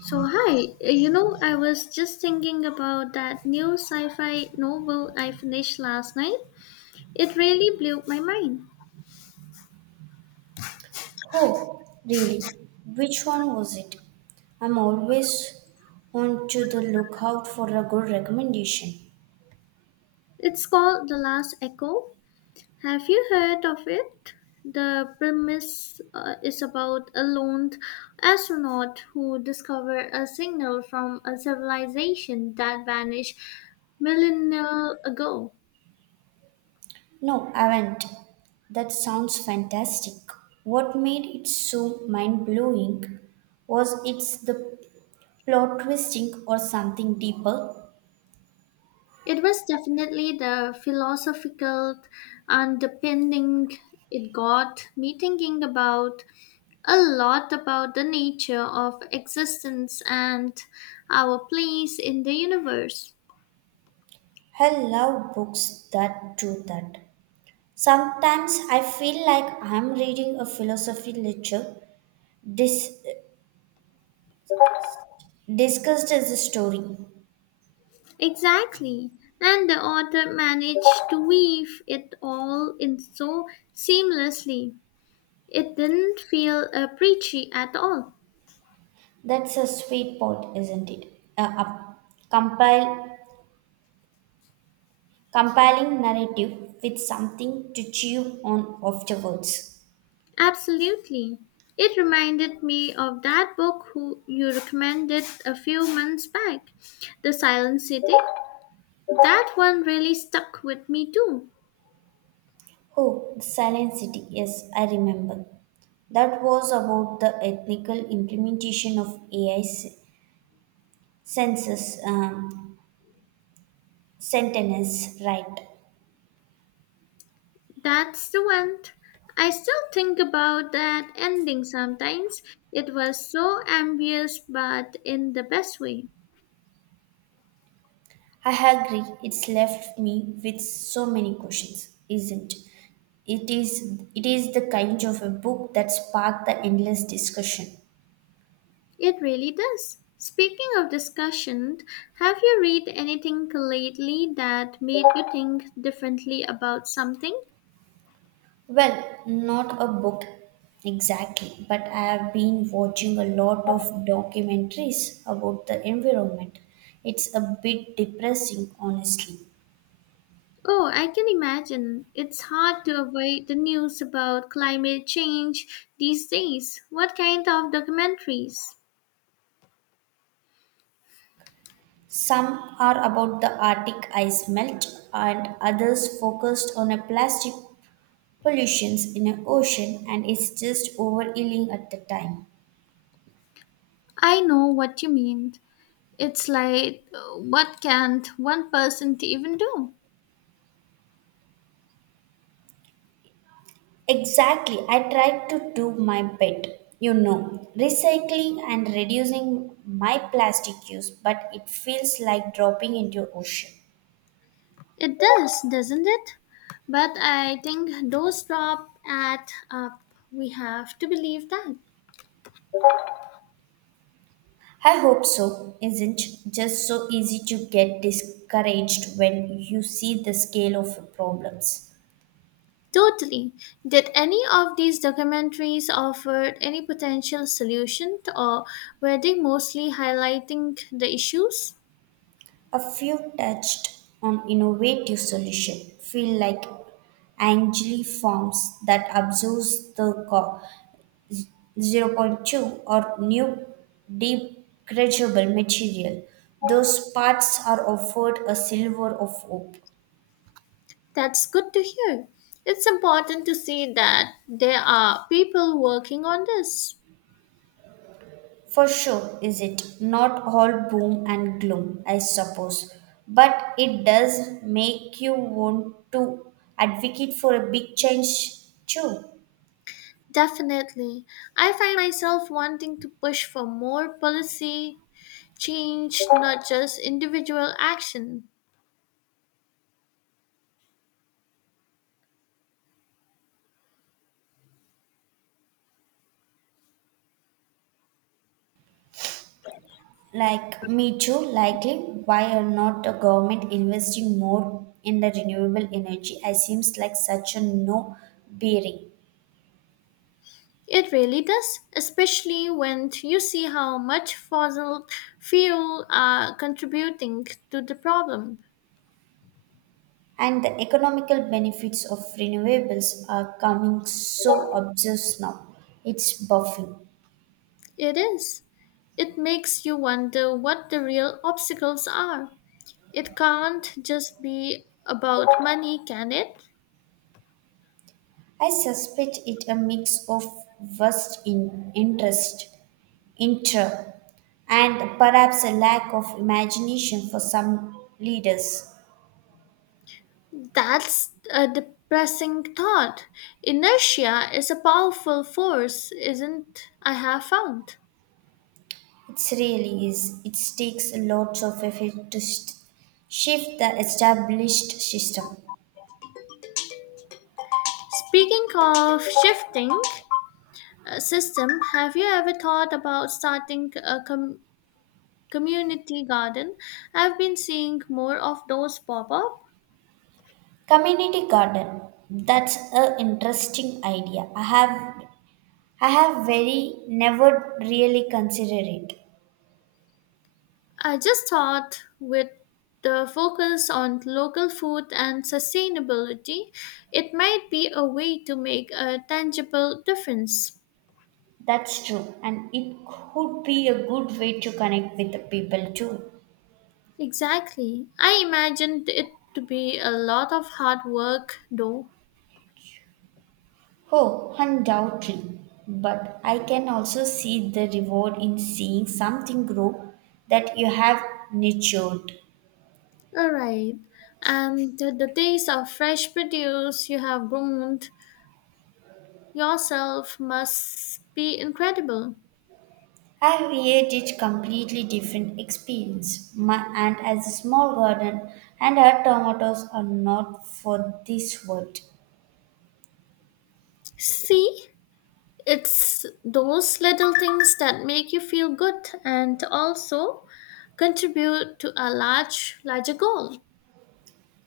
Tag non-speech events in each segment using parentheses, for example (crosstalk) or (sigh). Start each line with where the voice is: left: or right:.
left: So, hi, I was just thinking about that new sci fi novel I finished last night. It really blew my mind.
right: Oh, really? Which one was it? I'm always on to the lookout for a good recommendation.
left: It's called The Last Echo. Have you heard of it? The premise is about a lone astronaut who discovered a signal from a civilization that vanished millennia ago.
right: No, I haven't. That sounds fantastic. What made it so mind blowing? Was it the plot twisting or something deeper?
left: It was definitely the philosophical underpinning it got me thinking about a lot about the nature of existence and our place in the universe.
right: I love books that do that. Sometimes I feel like I'm reading a philosophy lecture dis- discussed as a story.
left: Exactly. And the author managed to weave it all in so seamlessly. It didn't feel preachy at all.
right: That's a sweet point, isn't it? A compile, compiling narrative with something to chew on afterwards.
left: Absolutely. It reminded me of that book who you recommended a few months back, The Silent City. That one really stuck with me too.
right: Oh, the Silent City. Yes, I remember. That was about the ethical implementation of AI's census sentences, right?
left: That's the one. I still think about that ending sometimes. It was so ambiguous, but in the best way.
right: I agree. It's left me with so many questions, isn't it? It is the kind of a book that sparked the endless discussion.
left: It really does. Speaking of discussion, have you read anything lately that made you think differently about something?
right: Well, not a book exactly, but I have been watching a lot of documentaries about the environment. It's a bit depressing, honestly.
left: Oh, I can imagine. It's hard to avoid the news about climate change these days. What kind of documentaries?
right: Some are about the Arctic ice melt, and others focused on a plastic pollutions in an ocean, and it's just overeating at the time.
left: I know what you mean. It's like, what can't one person to even do?
right: Exactly. I tried to do my bit, you know, recycling and reducing my plastic use, but it feels like dropping into ocean.
left: It does, doesn't it? But I think those drop at up. We have to believe that.
right: I hope so. Isn't just so easy to get discouraged when you see the scale of the problems.
left: Totally. Did any of these documentaries offer any potential solution or were they mostly highlighting the issues?
right: A few touched on innovative solution feel like Angeli forms that absorbs the zero point 0.2 or new degradable material. Those parts are offered a silver of hope.
left: That's good to hear. It's important to see that there are people working on this.
right: For sure, is it not all boom and gloom, I suppose, but it does make you want to advocate for a big change too.
left: Definitely. I find myself wanting to push for more policy change, not just individual action.
right: Like me too, likely why are not the government investing more in the renewable energy? I seems like such a no bearing.
left: It really does, especially when you see how much fossil fuel are contributing to the problem.
right: And the economical benefits of renewables are coming so obvious now. It's buffing.
left: It is. It makes you wonder what the real obstacles are. It can't just be about money, can it?
right: I suspect it a mix of vast in interest, inter, and perhaps a lack of imagination for some leaders.
left: That's a depressing thought. Inertia is a powerful force, isn't I have found.
right: It really is. It takes lots of effort to shift the established system.
left: Speaking of shifting, system, have you ever thought about starting a community garden? I've been seeing more of those pop up.
right: Community garden. That's an interesting idea. I have very never really considered it.
left: I just thought with the focus on local food and sustainability, it might be a way to make a tangible difference.
right: That's true, and it could be a good way to connect with the people too.
left: Exactly. I imagined it to be a lot of hard work, though.
right: Oh, undoubtedly. But I can also see the reward in seeing something grow that you have nurtured.
left: All right. And the taste of fresh produce you have grown yourself must be incredible.
right: I created completely different experience. My aunt has a small garden, and her tomatoes are not for this world.
left: See, it's those little things that make you feel good and also contribute to a large, larger goal.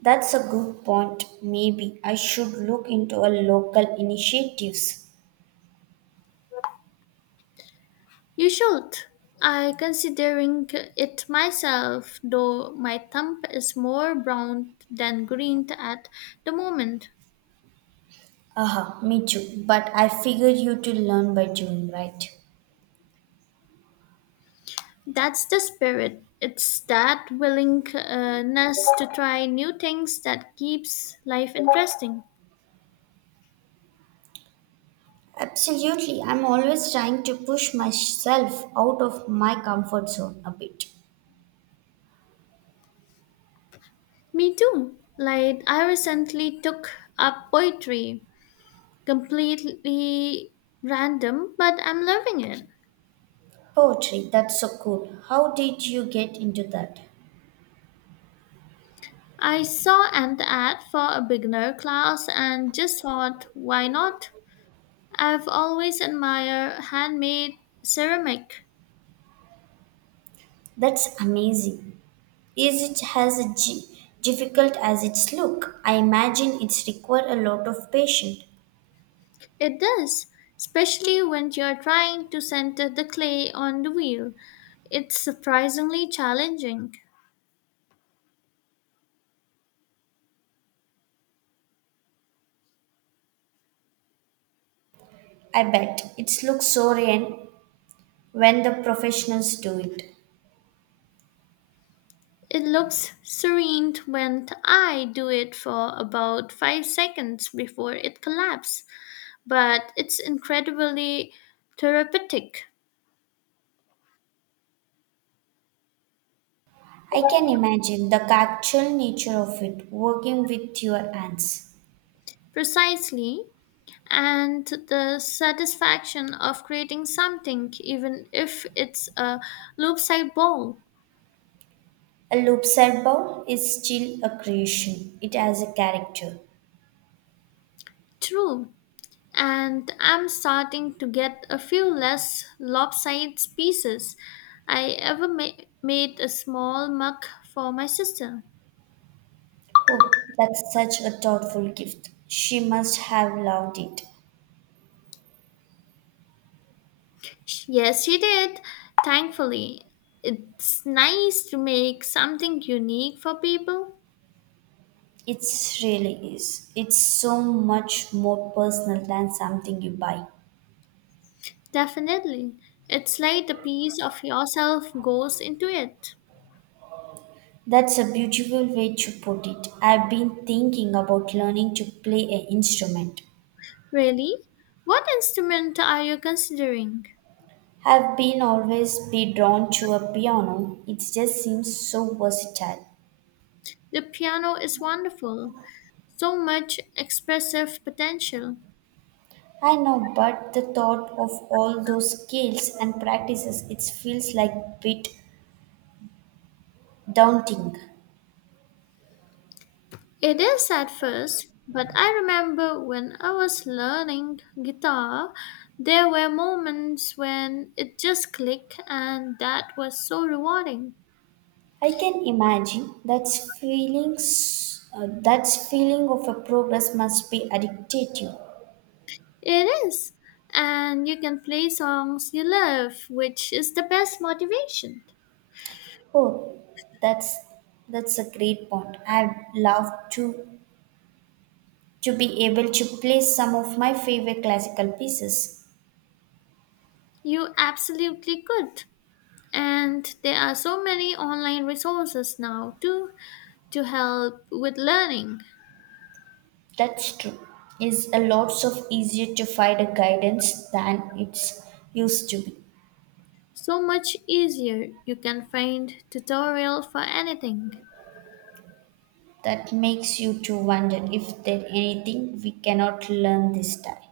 right: That's a good point. Maybe I should look into a local initiatives.
left: You should. I considering it myself, though my thumb is more brown than green at the moment.
right: Aha, me too. But I figure you to learn by doing, right?
left: That's the spirit. It's that willingness to try new things that keeps life interesting.
right: Absolutely. I'm always trying to push myself out of my comfort zone a bit.
left: Me too. Like, I recently took up poetry, completely random, but I'm loving it.
right: Poetry, that's so cool. How did you get into that?
left: I saw an ad for a beginner class and just thought, why not? I've always admired handmade ceramic.
right: That's amazing. Is it as difficult as it's look? I imagine it's require a lot of patience.
left: It does, especially when you're trying to center the clay on the wheel. It's surprisingly challenging.
right: I bet it looks so real when the professionals do it.
left: It looks serene when I do it for about 5 seconds before it collapses, but it's incredibly therapeutic.
right: I can imagine the actual nature of it, working with your hands.
left: Precisely. And the satisfaction of creating something, even if it's a loop side ball.
right: A loop cell bow is still a creation, it has a character.
left: True. And I'm starting to get a few less lopsided pieces. Made a small mug for my sister.
right: Oh, that's such a thoughtful gift. She must have loved it.
left: Yes, she did. Thankfully, it's nice to make something unique for people.
right: It really is. It's so much more personal than something you buy.
left: Definitely. It's like a piece of yourself goes into it.
right: That's a beautiful way to put it. I've been thinking about learning to play an instrument.
left: Really? What instrument are you considering?
right: Have been always be drawn to a piano. It just seems so versatile.
left: The piano is wonderful. So much expressive potential.
right: I know, but the thought of all those skills and practices, it feels like a bit daunting.
left: It is at first, but I remember when I was learning guitar, there were moments when it just clicked, and that was so rewarding.
right: I can imagine that's feelings. That's feeling of a progress must be addictive.
left: It is, and you can play songs you love, which is the best motivation.
right: Oh, that's that's a great point. I'd love to be able to play some of my favorite classical pieces.
left: You absolutely could. And there are so many online resources now too to help with learning.
right: That's true. Is a lots of easier to find a guidance than it's used to be.
left: So much easier. You can find tutorial for anything.
right: That makes you to wonder if there anything we cannot learn this time.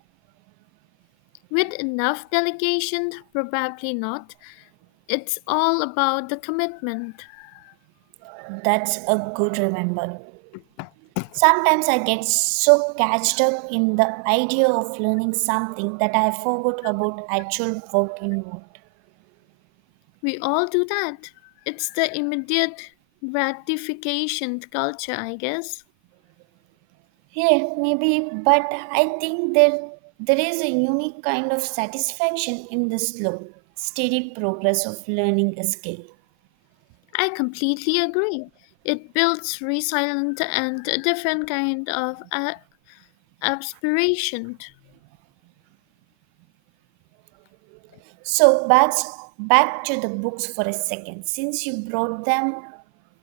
left: With enough delegation, probably not. It's all about the commitment.
right: That's a good remember. Sometimes I get so catched up in the idea of learning something that I forgot about actual work involved.
left: We all do that. It's the immediate gratification culture, I guess.
right: Yeah, maybe, but I think there is a unique kind of satisfaction in the slow, steady progress of learning a skill.
left: I completely agree. It builds resilience and a different kind of aspiration.
right: So back to the books for a second. Since you brought them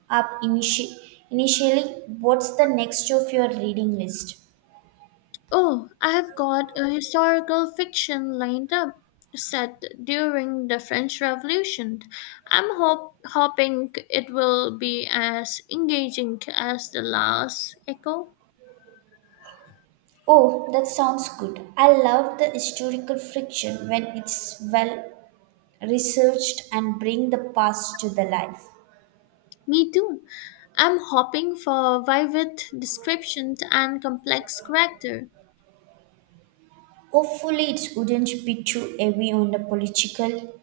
right: up initially, what's the next of your reading list?
left: Oh, I have got a historical fiction lined up set during the French Revolution. I'm hoping it will be as engaging as The Last Echo.
right: Oh, that sounds good. I love the historical fiction when it's well researched and bring the past to the life.
left: Me too. I'm hoping for vivid descriptions and complex character.
right: Hopefully, it wouldn't be too heavy on the political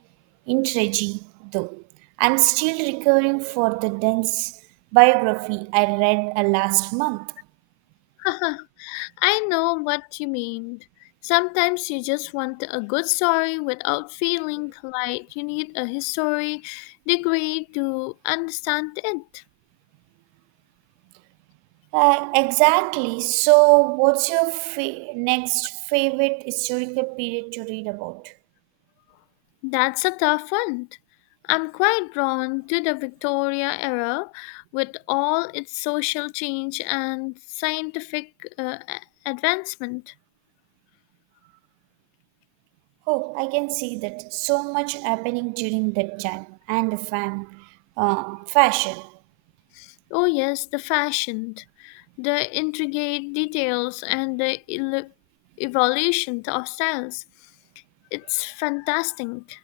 right: intrigue, though. I'm still recovering for the dense biography I read last month.
left: (laughs) I know what you mean. Sometimes you just want a good story without feeling like you need a history degree to understand it.
right: Exactly. So, what's your next favorite historical period to read about?
left: That's a tough one. I'm quite drawn to the Victoria era with all its social change and scientific advancement.
right: Oh, I can see that so much happening during that time and the fashion.
left: Oh, yes, the fashion, the intricate details, and the evolution of styles. It's fantastic.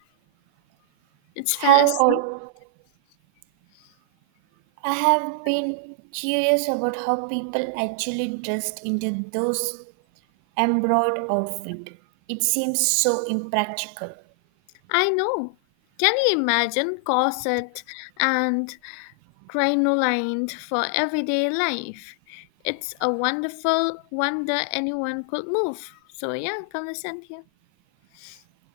left: It's
right: Have
left: fantastic.
right: all I have been curious about how people actually dressed into those embroidered outfit. It seems so impractical.
left: I know. Can you imagine corset and crinoline for everyday life. It's a wonderful wonder anyone could move. So yeah, come listen here.